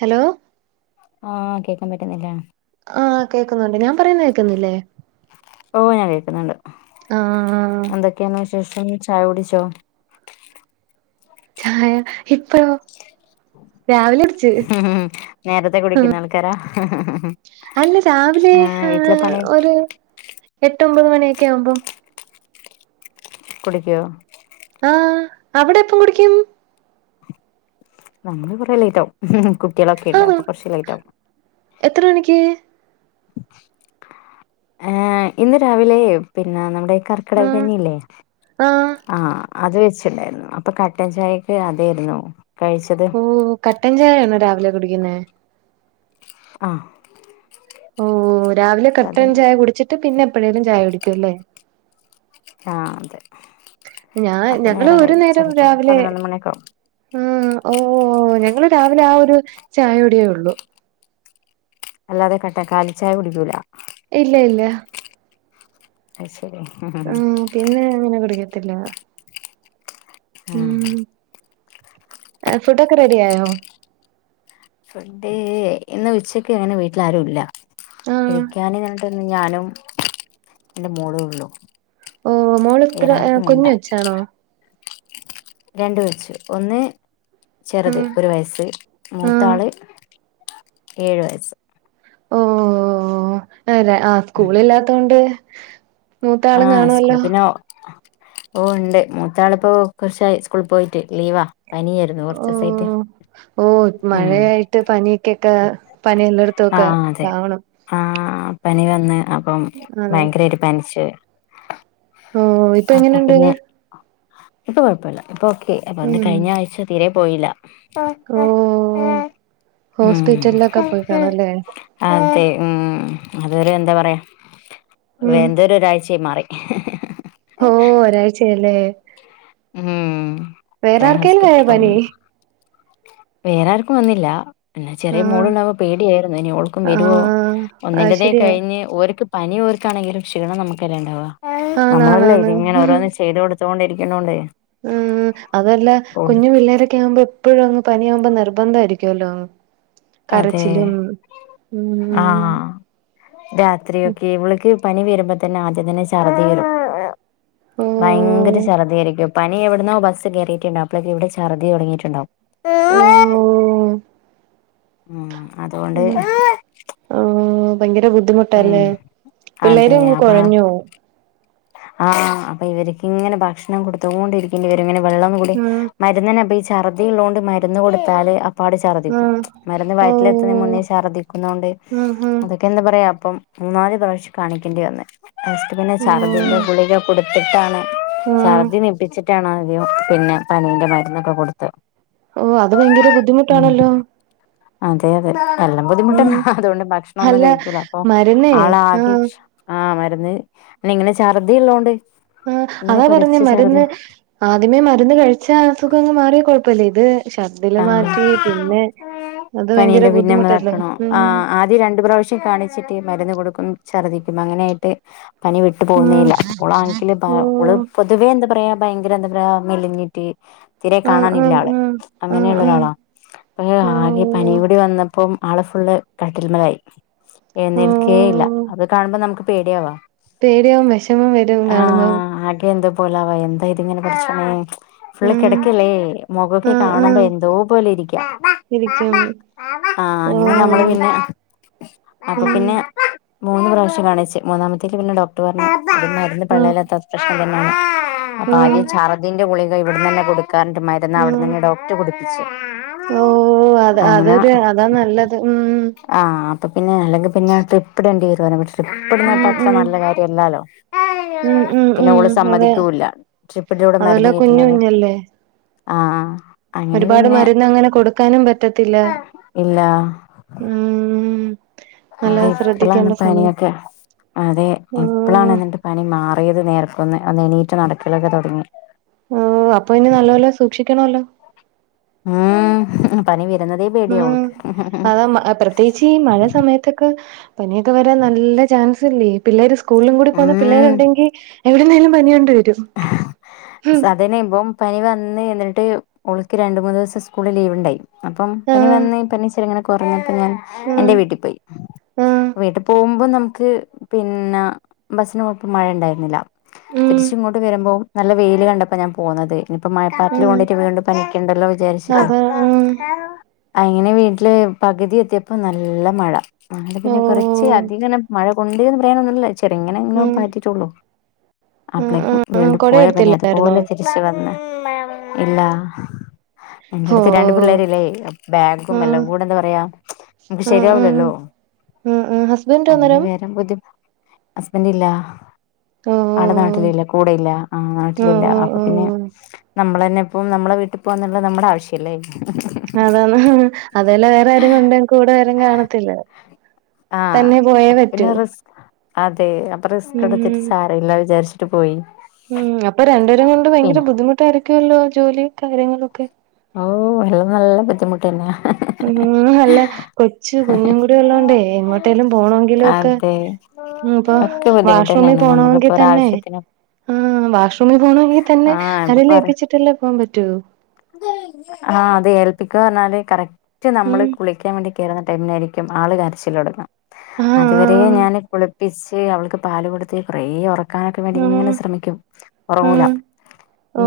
Hello ആഹ് കേക്കാൻ പറ്റുന്നില്ലേ ആഹ് കേക്കുന്നുണ്ട് ഞാൻ പറയുന്ന കേക്കുന്നില്ലേ ഓഹ് ഞാൻ കേക്ക്ന്ന്ണ്ട് ആഹ് എന്തൊക്കെയാന്ന് വിശേഷം ചായ കുടിച്ചോ ചായ ഇപ്പഴോ രാവിലെ എടു നേരത്തെ കുടിക്കുന്ന ആൾക്കാരാ അല്ല രാവിലെ ആ വീട്ടിലെ പണി ഒരു എട്ടൊമ്പത് മണിയൊക്കെ ആവുമ്പം കുടിക്കോ ആഹ് അവിടെപ്പം കുടിക്കും നമ്മള് കൊറെ ലേറ്റാവും കുട്ടികളൊക്കെ ഇല്ലെ ആണോ അപ്പൊ കൊറച്ച് ലേറ്റ് ആവും എത്ര മണിക്ക് ഏഹ് ഇന്ന് രാവിലെ പിന്നെ നമ്മടെ കർക്കടക ആഹ് കഞ്ഞിയില്ലെ ആഹ് അത് വെച്ചിണ്ടായിരുന്നു അപ്പൊ കട്ടൻ ചായക്ക് അതായിരുന്നു കഴിച്ചത് ഓഹ് കട്ടഞ്ചായാണോ രാവിലെ കുടിക്കുന്നെ ആഹ് ഓഹ് രാവിലെ കട്ടൻ അതന്നെ ചായ കുടിച്ചിട്ട് പിന്നെ എപ്പഴേലും ചായ കുടിക്കുല്ലേ ആ അതെ ഞാൻ അപ്പൊ ഞങ്ങള് നേരം വൈകും ചെലപ്പോ പതിനൊന്ന് മണിയൊക്കാവും മ് ഓഹ് ഞങ്ങള് രാവിലെ ആ ഒരു ചായ കുടിയേ ഒള്ളൂ അല്ലാതെ കട്ട കാലിച്ചായ കുടിക്കൂല ഇല്ല ഇല്ല അയ് ശരി ആഹ് പിന്നെ ഞങ്ങളങ്ങനെ കുടിക്കത്തില്ല ആ മ് ഫുഡോക്കെ റെഡിയായോ ഫുഡ് ഇന്ന് ഉച്ചക്ക് അങ്ങനെ വീട്ടിൽ ആരും ഇല്ല ആഹ് കഴിക്കാന് ഞാൻ ട്ടന്ന് ഞാനും എന്റെ മോളേ ഒള്ളൂ ഓ മോളത്ര കുഞ്ഞോച്ചാണോ രണ്ട് കൊച്ച് ഒന്ന് ചെറുത് ആഹ് ഒരു വയസ്സ് ആഹ് മൂത്താള് ഏഴു വയസ്സ് ഓ ഹ് നെരെ ആ ഉം സ്കൂളില്ലാത്തകൊണ്ട് ആഹ് സ്കൂള് പിന്നെ ഓ ഇണ്ട് മൂത്താളിപ്പോ കൊറച്ചായി സ്കൂളി പോയിട്ട് ലീവാ പനിയാരുന്നു ഓ കൊറച്ചിസായിട്ട് ഓ മഴയായിട്ട് പനിക്കൊക്കെ പനിയെല്ലാട ആഹ് അതെ ആ പനി വന്ന് അപ്പം അതെ ഭയങ്കരായിട്ട് പനിച്ച് ഓ ഇപ്പൊ അപ്പൊ എങ്ങനെണ്ട് പിന്നെ ഇപ്പൊ കൊഴപ്പയില്ല ഇപ്പൊ ഓക്കെയായി അതോണ്ട് കഴിഞ്ഞ ആഴ്ച തീരെ പോയില്ല ഓഹ് ഹോസ്പിറ്റലിലൊക്കെ ഉം പോയിക്കാണു അല്ലേ അതെ ഉം അതൊരു എന്താ പറയാ ഉം വേന്തരു രാഴ്ചെ മാറി ഓഹ് ഒരാഴ്ച്ചായി ല്ലേ ഉം വേറെ ക്രൈ ആർക്കേലായൊ ഹോസ്പിറ്റലും പനി? വേറെ ആർക്കും വന്നില്ല. പിന്നെ ചെറിയ ആഹ് മോളുള്ളാവുമ്പോ പേടിയായ്രുന്നു. ഇനി ഓൾക്കും വെരോ ആഹ് അത് ഒന്നിന്റതേ ശരിയാ കഴിഞ്ഞ് ഓർക്ക് പനി ഓർക്കാണെങ്കിലും ക്ഷീണം നമുക്കല്ലേ ണ്ടാവ നമ്മളല്ലാം ആണാണാണ് ഇത് ങ്ങനെ ഓരോന്ന് ചെയ്ത് കൊടു ത്തോണ്ടിരിക്ക്ണോണ്ടേ ഉം അതല്ല കുഞ്ഞു പിള്ളേരൊക്കെ ആവുമ്പോ എപ്പോഴും അങ്ങ് പനിയാമ്പോ നിർബന്ധായിരിക്കുവല്ലോ. അതെ കരച്ചിലും ഉം ആഹ് രാത്രിയൊക്കെ ഇവെൾക്ക് പനി വരുമ്പോ തന്നെ ആദ്യം തന്നെ ഛർദി വരും ഭയങ്കര ഓഹ് ഛർദിയായിരിക്കും. പനി എവ്ടന്നോ ബസ്സ് കേറിയിട്ടുണ്ടാവും. അപ്ലക്ക് ഇവിടെ ചർദി തൊട്ങ്ങിട്ട്ണ്ടാവും. ഓഹ് ഉം അതൊണ്ട് ഉം ഓഹ് ഭയങ്കര ബുദ്ധിമുട്ടാ ഉം ല്ലേ പിള്ളേര് അതെ അങ്ങ് അപ്പ കൊഴഞ്ഞ് പൊവും. ആഹ് അപ്പ ഇവര്ക്ക് ങ്ങനെ ഭക്ഷണം കൊട്ത്തോണ്ടിരിക്കേണ്ടി വെരും ഇങ്ങനെ വെള്ളം കുടി മരുന്നിനെ അപ്പെ ഈ ചർദി ഉള്ളോണ്ട് മര്ന്ന് കൊടുത്താല് പാട് ഉം ഛർദ്ദിക്കും ആഹ് മരുന്ന് വയറ്റിലെത്തുന്നേ മുന്നേ ഓഹ് ഛർദ്ദിക്കുന്നോണ്ട് ഉം ഉം അത് ക്കെന്താ പറയാ അപ്പം മൂന്നാല് പ്രാവശ്യം കാണിക്കേണ്ടി വന്ന് [unintelligible] എന്തോ ഓഹ് ഗുളിക കൊടുത്തിട്ടാണ് ആഹ് ഛർദി നിപ്പിച് ആദ്യം പിന്നെ പനീന്റെ മര്ന്നൊക്കെ കൊട്ത്ത് ഓഹ് അത് ഭയങ്കര ബുദ്ധിമുട്ടാണല്ലോ. അതെ അതെ എല്ലാം ബുദ്ധിമുട്ടന്നെ ഉം അത്കൊണ്ട് ഭക്ഷണൊന്നും അല്ല കഴിക്കൂല അപ്പൊ മരുന്നേ ആളാകെ ആഹ് ആഹ് മരുന്ന് ന്നെ ഇങ്ങനെ ഛർദിള്ളോണ്ട് ആഹ് അതാ പറഞ്ഞേ മരുന്ന് ആദ്യമേ മരുന്ന് കഴിച്ചാ അസുഖങ്ങ് മാറിയാ കൊഴ്പ്പല്ല ഇത് ഷറ്ദ്ധില് ആ മാറ്റി പിന്നെ അത് ഭയങ്കര പനീന്റെ ബുദ്ധിമുട്ടല്ലേ പിന്നെമ്മതാക്കണം ഉം ആഹ് ആഹ് ത് രണ്ട് പ്രാവ്ശ്യം കാണിച്ചിട്ട് ഈ മരുന്ന് കൊടുക്കും ഛർദ്ദിക്കും അങ്ങനെയായിട്ട് പനി വിട്ട് ഉം പോവുന്നേല്ല ഓള് ആങ്കില് ബാ ഓള് ഓഹ് പൊതുവേ എന്താ പറയാ ഭയങ്കര എന്താ പറയാ മെലിഞ്ഞിട്ട് തിരെ ആഹ് കാണാനില്ല ആഹ് ആള് ആഹ് ആഹ് ആഹ് അങ്ങനെയുള്ളരാളാ അപ്പൊ ആകെ ഓഹ് ടി വന്നപ്പോ ആള് ഫുള്ള് കട്ടിൽ മലായി എഴ്ന്നേക്കെ ഇല്ല ഓഹ് അത് കാണുമ്പ നമുക് പേടിയാവ പേടിയാവും വെഷമം വരും കാണുമ്പോ ആകെ എന്തോ പോലാവ എന്തായിത്ങ്ങെനെ പട്ച്ചോനെ ഫുള്ള് ഉം കെടക്കല്ലേ മുഖൊക്കെ ആഹ് കാണുമ്പോ ആഹ് എന്തോ പോലെരിക്ക ഇരിക്കും ആഹ് അങ്ങനെ നമ്മള് ഓഹ് പിന്നെ അപ്പ ഉം പിന്നെ മൂന്ന് പ്രാവിശ്യം കാണിച്ച് മൂന്നാമത്തേക്ക് പിന്നെ ഡോക്ടർ പർഞ്ഞ് ത് മര്ന്ന് ഉം പള്ളേലത്താത്ത പ്രശ്നം തന്നേണ്. അപ്പം ഉം ആദ്യം ഛർദിന്റെ ഗുളിക ഇവ്ട്ന്നെന്നെ കൊടുക്കാറ്ഞ്ഞ്ണ്ട് മര്ന്ന് ഉം അവ്ട്ന്നെന്നെ ഡോക്ട് കുടിപ്പിച്ച് ഓഹ് അത് അങ്ങനെ അതൊരു അതാ നല്ലത് ഉം ആഹ് അപ്പ പിന്നെ അല്ലെങ്കിൽ പിന്നെ ട്രിപ്പ്ടെണ്ടി വരും ഉം ട്രിപ്പ്ട്ണപ്പത്ര ഉം നല്ല കാര്യല്ലാലോ ഉം ഉം പിന്നെ ഓള് ഉം അതെ സമ്മതിക്കൂല്ല ട്രിപ്പിന്റെ കൂടെ അതുവല്ല മരുന്ന് കുഞ്ഞു കേറ്റുന്നത്. കുഞ്ഞല്ലേ ആഹ് ആഹ് ഒരുപാട് മരുന്നങ്ങനെ കൊടുക്കാനും പറ്റത്തില്ല. ഇല്ല ഉം നല്ല അതെ ഇപ്പ്ളാണ് ശ്രദ്ധിക്കേണ്ട സമയം പനിയൊക്കെ അതെ ഇപ്പ്ളാണ് ആഹ് എന്നി പനി മാറിയത് നേർക്കൊന്ന് ഒന്നെണീറ്റ് നടക്കലൊക്കെ തൊട്ങ്ങി ഓഹ് അപ്പൊ ഇനി നല്ല പോലെ സൂക്ഷിക്കണോല്ലോ ഉം പനി വരുന്നതേ പേടിയാ ഓൾക്ക് പ്രത്യേയ്ച്ച് ഈ മഴ സമയത്തൊക്കെ പനിയൊക്കെ വരാൻ നല്ല ചാൻസ് ല്ലേ പിള്ളേര് സ് കൂൾലും കൂടി പോകുന്ന ഉം പിള്ളേരുണ്ടെങ്കി എവിട്ന്നേലും പനി കൊണ്ട് വരും. സ ഉം അത് നുബം പനി വന്ന് എന്നിട്ട് ഓള്ക്ക് രണ്ട് മൂന്ന്സം സ്കൂള് ലീവ് ഇണ്ടായി അപ്പം പനി ആഹ് വന്ന് പനി ഇച്ചിരിങ്ങനെ കൊർഞ്ഞപ്പൊ ഞാൻ ആഹ് എന്റെ വീട്ടി പോയി ആഹ് വീട്ട് പോവുമ്പോ നമുക്ക് പിന്നെ ബസ്സ്ന് പോഒപ്പം മഴ ഇണ്ടായിരുന്നില്ല ഉം തിരിച്ങ്ങോ ട്ട് വരുമ്പോ നല്ല വെയ്ൽ കണ്ടപ്പോ ഞാൻ പോന്നത് ഇനിപ്പ മഴപ്പാറ്റ്ൽ ഉം കൊണ്ടിട്ട് വീണ്ട് പനിക്കണ്ടല്ലോ വിജാര്ച്ചിട്ട് അതാ ഉം അങ്ങനെ വീട്ടില് പകുതി എത്തിയപ്പോ നല്ല മഴ അങ്ങനെ പിന്നെ കൊറച്ച് ഓഹ് അധികനം മഴ കൊണ്ണ്ട്ന്ന് പറയാനൊന്നുല്ല ചെർങ്ങനെങ്ങനൊ ഉം പാറ്റിട്ടുള്ളു ഉം അപ്പളേക്കും ഉം ഉം വീണ്ടും കൊട പോയ പനി എടുത്തില്ലായിരുന്നോ അതുപോലെ തിരിച്ച് ഇഷ് വന്ന് ഇല്ല. എന്റെ ഓ അടുത്ത് രണ്ട് പിള്ളേരല്ലേ ബാഗും ഉം എല്ലാം കൂടെ എന്താ പറയാ അത് ഉം ഉം ശരിയാവൂല്ലോ ഉം ഉം ഹസ്ബൻഡ് അങ്ങനെ അന്നേരം വേറെ ബുദ്ധിമു അസ്ബന്റ് ഇല്ല ഓ ആള് നാട്ടിൽ ല്ല കൂടെ ഇല്ല ആഹ് ഓ നാട്ടിലില്ല ഓ അപ്പൊ പിന്നെ ഓ നമ്മളന്നെ ഇപ്പം നമ്മളെ വീട്ടി പോവാന്നുള്ളത് നമ്മുടെ ആവശ്യല്ലേ അതാന്ന് ഹ് അതല്ല വേറെ ആരും കൊണ്ട കൂടെ വരും കാണത്തില്ല ആഹ് തന്നെ പോയേ അപ്പൊ പറ്റൂ പിന്നെ റിസ് അതെ അപ്പ ഉം റിസ്കട്ത്തിട്ട് സാരല്ല വിചാരിച്ചിട്ട് പോയി ഉം അപ്പൊ രണ്ടേരും കൊണ്ട് ബൈങ്കര പിന്നെ ബുദ്ധിമുട്ടായിരിക്കല്ലോ ജോലിം കാര്യങ്ങളൊക്കെ ഓ എല്ലാം നല്ല ബുദ്ധിമുട്ടെന്ന്യാ ഉം അല്ല കൊച്ചു കുഞ്ഞുംകൂടി ഉള്ളോണ്ടേ എങ്ങോട്ടേലും പോണങ്കിലും ഒക്കെ അതെ ഉം പ്പൊ ഒക്കെ ബുദ്ധിമുട്ട് വാഷ്റൂമി തന്നെയാണ് പോണവെങ്കി നമുക്കിപ്പോ തന്നെ ഒരാവശ്യത്തിന് ഹ്മ് വാഷ്റൂമിൽ പോകണങ്കി തന്നെ ആഹ് ഇപ്പൊ അരേൽ പറ ഏൽപ്പിച്ട്ടല്ലേ പോവാൻ പറ്റു ആഹ് അത് ഏൽപ്പിക്ക അർഞ്ഞാല് കറക്റ്റ് നമ്മള് ഉം കുളിക്കാൻ വേണ്ടി കേർന്ന ടൈമ്ലായിരിക്കും ആള് കരച്ചിലൊട്ങ്ങ അതുവര ആഹ് ഞാൻ കുളി പ്പിച്ച് അവൾക്ക് പാല് കൊടുത്തി കൊറേ ഒറ ക്കാനൊക്കെ വേണ്ടി ഇങ്ങനെ ആഹ് ശ്രമിക്കും ഒറങ്ങൂല ആഹ്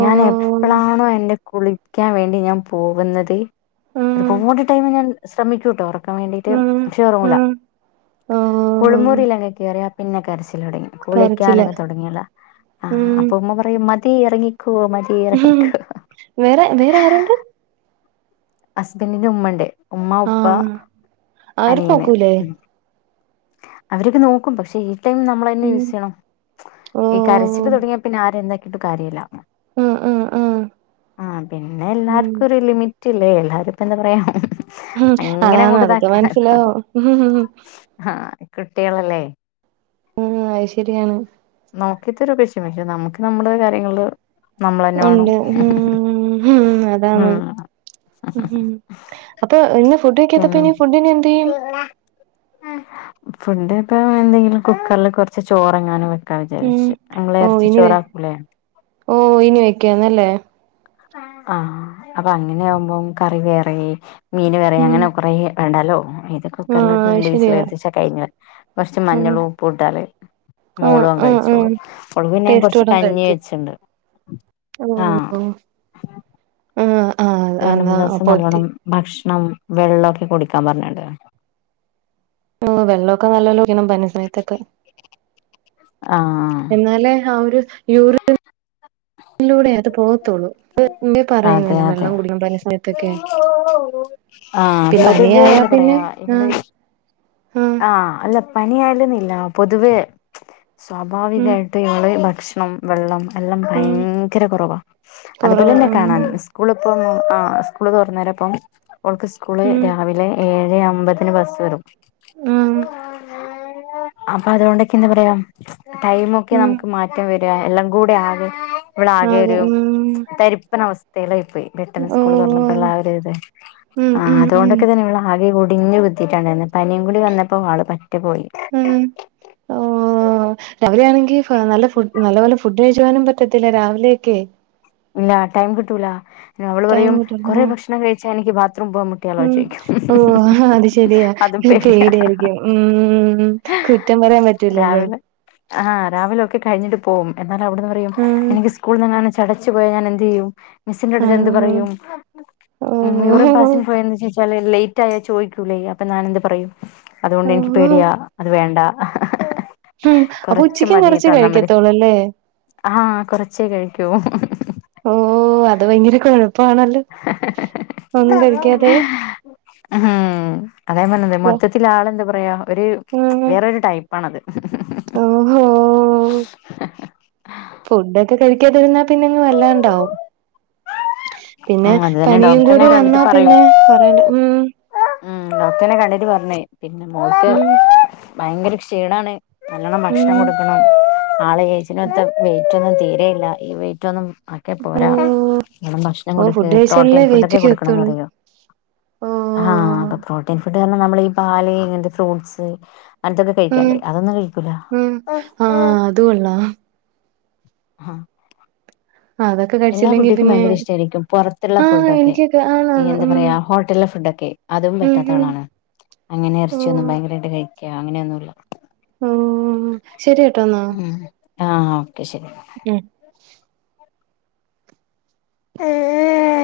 ഞാൻ എപ്ളാണോ എന്റെ കുളിക്കാൻ വേണ്ടി ഞാൻ പോകുന്നത് ഒരു ആഹ് പാട് ടൈമ് ഞാൻ ശ്രമിക്കൂട്ടോ ഒർ ക്കാൻ വേണ്ടീട്ട് ആഹ് ചെറുല ആഹ് ഓഹ് കുളിമുറിയിലങ്ങ് കേറിയാ പിന്നെ കരച്ചിലൊടങ്ങി കരച്ചില് കുളിക്കാനങ്ങ് തൊടങ്ങിയാലാ ആഹ് ഉം അപ്പൊ ഉമ്മ പറയും മതി എറങ്ങിക്കോ മതി ഉംഹ് ഇറങ്ങിക്കോ വേറെ വേറെ ആരുണ്ട് അസ്ബൻറിന്റെ ഉമ്മണ്ട് ഉമ്മ ഉപ്പ ആഹ് അവര് അനിയന് നോക്കൂലേ ഉം അവരൊക്കെ നോക്കും പക്ഷെ ഈ ടൈം നമ്മൾന്നെ ഉം യൂസെയ്യണം ഈ കരച്ചില് ഓഹ് തൊടങ്ങിയ പിന്നെ ആരെ എന്താക്കിട്ടു കാര്യല്ല ആഹ് ആഹ് ആഹ് ആഹ് പിന്നെ ഉം എല്ലാർക്കും ഒരു ലിമി പറ്റില്ലേ എല്ലാരുംപ്പെന്താ പറയാ ഉം അങ്ങനെ അതാണ് അങ്ങോട്ട് അതൊക്കെ ഇതാക്കാനക്ക മനസ്സിലാവും ആഹ് കുട്ടികളല്ലേ ഉം അഹ് ശെരിയാണ് നോക്കിത്തരും പക്ഷെ നമുക്ക് നമ്മളെ കാര്യങ്ങള് നമ്മളന്നെ വേണം ഉണ്ട് ഉം ഉം ഉം അതാണ് ഉം അപ്പൊ ഇന്ന് ഫുഡ് കെക്കാത്തപ്പ പിന്നെ ഇനി ഫുഡിനി എന്തെയ്യും ഫുഡക്കെ എന്തെങ്കിലും കുക്കറില് കൊറച്ച് ചോറങ്ങാനും വെ ക്കാന്ന് ഉം വിജാരിച്ച് അമ്മള് എറച്ചി ഇനി ചോറാക്കൂലെ ഓഹ് ഇനി വയ്ക്കാന്നല്ലേ ആഹ് അപ്പൊ അങ്ങനെ ആവുമ്പോം കറി വേറെ മീൻ വേറെ ഉം അങ്ങനെ കൊറെ വേണ്ടാലോ ഇത് കുക്കർൽ ഇട്ട് ആഹ് രണ്ട് വിസ്ൽ ശരിയാ കേപ്പിച്ചാ കഴിഞ്ഞ് കൊറച്ച് ആഹ് മഞ്ഞളു ഉപ്പു ഇട്ടാല് ആഹ് മോളു ആഹ് ആഹ് അങ്കഴിച്ചോളും ഓൾക്ക് പിന്നെ ഞാ കൊറച്ച് ടേസ്റ്റോടം കഞ്ഞി കഴിക്കും വെച്ച്ണ്ട് ഓഹ് ആഹ് ആഹ് പ്പൊ രണ്ട് എന്നാ മൂന്നുസം അപ്പൊ ഒത്തി നല്ലോണം ഭക്ഷണം, വെള്ളം, ഒക്കെ കുടിക്കാൻ പറഞ്ഞ്ണ്ട് വെള്ളമൊക്കെ നല്ലോക്കണം പന്യസമയത്തൊക്കെ ആഹ് ന്നാലേ യൂറി ഇല്ലൂടെഅത് പോകത്തുള്ളൂ അതെ പറയുന്നില്ലേ അതെ വെള്ളം കുടിക്കുമ്പ പറഞ്ഞ സമയത്തൊക്കെ ആഹ് പിന്നെ പനി പൊതുവേ ആയ എന്താ പിന്നെ പറയാ ആഹ് ആഹ് ആ അല്ല പനി ആയാലുന്നില്ല പൊതുവേ ഉം സ്വാഭാവികമായിട്ട് ഇവള് ഭക്ഷണം വെള്ളം എല്ലാം ഉം ഭയങ്കര കുറവാ അതുപോലെ കൊറവാ തന്നെ ഉം കാണാൻ സ്കൂളിപ്പം ആ സ്കൂള് തുറന്ന നേരപ്പം വോൾക്ക് സ്കൂള് ഉം രാവിലെ ഏഴെ അമ്പതിന് ബസ് വരും ആഹ് അപ്പൊ അതുകൊണ്ടൊക്കെ എന്താ പറയാ ടൈമ് ഒക്കെ ഉം നമുക്ക് മാറ്റം വരിക എല്ലാം കൂടെ ആകെ ആകെ ഇവളാകെരു ഉം തരിപ്പന അവസ്ഥയിലായിപ്പോയി പെട്ടെന്ന് സ്കൂള് തുറന്നപ്പോഴ ഉള്ള ഓഹ് ആ ഒരു ഇത് ഉം ആ ഉം ഉം അതുകൊണ്ടൊക്കെ തന്നെ ഇവൾ ആകെ കുടിഞ്ഞ് കുത്തിട്ടുണ്ടാരുന്ന് പനിയും കൂടി വന്നപ്പോൾ ആള് പറ്റ പോയി ഉം ഓ രാവിലെ ആണെങ്കിൽ നല്ല ഫു് നല്ല പോലെ ഫുഡ് കഴിക്കുവാനും പറ്റത്തില്ല രാവിലെയൊക്കെ ഇല്ല ടൈം കിട്ടൂല അവള് ടൈം പറയും കിട്ടൂല കൊറെ ഭക്ഷണം കഴിച്ചാൽ എനിക്ക് ബാത്റൂം പോവാൻ മുട്ടിയാലോന്ന് ഉം ചോദിക്കും ഓ അത് ശെരിയാ അതും പേടിയാ പേടിയായിരിക്കും ഉ കുറ്റം പറയാൻ പറ്റൂലല്ലോ രാവിലെ ആഹ് രാവിലെ ഒക്കെ കഴിഞ്ഞിട്ട് പോകും എന്നാലവിടന്ന് പറയും ഉം എനിക്ക് സ്കൂളിനിങ്ങാനും പോയാ ഞാൻ എന്ത് ചെയ്യും മി സ്സിന്റെ അടുത്ത് എന്ത് ആഹ് പറയും ഉ യൂറിൻ ഓഹ് പാസിന് പോയ ലേറ്റ് ആയാ ചോയിക്കൂല്ലേ അപ്പൊ ഞാനെന്ത് പറയും അതുകൊണ്ട് എനിക്ക് ഓഹ് പേടിയാ അത് വേണ്ട ഉം അപ്പൊ ഉച്ചക്കും കൊറച്ചേ കഴിക്കത്തോളല്ലേ ആഹ കൊറച്ചേ കഴിക്കൂ ഓ അത് ഭയങ്കര കുഴപ്പാണല്ലോ ഒന്നും കഴിക്കാതെ ഉം അതേ പറഞ്ഞത് ഉം മൊത്തത്തിലാ ളെന്താ പറയാ ഒരു വേറൊരു ടൈപ്പ് പ്പാണത്. ഓഹോ ഫുഡ്‌ഒക്കെ കഴിക്കാതിരുന്നാൽ പിന്നെങ് വല്ലാണ്ടാവും പിന്നെ ഉം അത് തന്നെ പനിയും ഡോക്ടറിനെ കൂടി വന്നാ കണ്ടിട്ട് പിന്നെ പറയണ്ട ഉം ഉ ഡോക്ടറിനെ കാണാൻ പറഞ്ഞേ പിന്നെ മോൽക്ക് ഉം ഭയങ്കര ക്ഷീണാണ് നല്ലോണം ഉം ഭക്ഷണം കൊടുക്കണം ആള് ഏജിനൊത്ത വെയ്റ്റ് ഒന്നും തീരെയില്ല ഈ വെയിറ്റ് ഒന്നും ഓ പോരാ നി ഭക്ഷണം ഓ കൊടുക്ക് ഫുഡ് പ്രോട്ടീൻ കഴിച്ചാലല്ലേ വെയിറ്റ് ഫുഡൊക്കെ കൊടുക്കണംന്ന് കേത്തുള്ളൂ പറയ ഓ ആഹ അപ്പൊ പ്രോട്ടീൻ ഫുഡ്ന്ന്റ ഞ്ഞ നമ്മൾ ഈ പാല് ഇങ്ങനത്തെ ഫ്രൂട്ട്സ് അനത്തൊക്കെ കഴിക്കണ്ടേ അതൊന്നും കഴിക്കൂല ആഹ അത്കൊള്ളാം ആഹ അതൊക്കെ എല്ലാ കഴിച്ചില്ലെങ്കി കുട്ടിക്കും പിന്നെ ഭയങ്കര ഇഷ്ട്ട മായിരിക്കും പൊറത്തുള്ള ആഹ് ഫുഡൊക്കെ എനിക്കൊക്കെ ആണാണ് എന്താ ഉം പറയാ ഹോട്ടലിലെ ഫുഡൊക്കെ അതും ഉം പറ്റാത്ത ഉം ആളാണ് അങ്ങനെ ഓ ഇറച്ചിയൊന്നും ഭയങ്കരായിട്ട് കഴിക്ക അങ്ങനെയൊന്നുല്ല ശരിയേട്ടാ ന്നാ ആഹ ഓക്കെ ശരി ഉം ശരി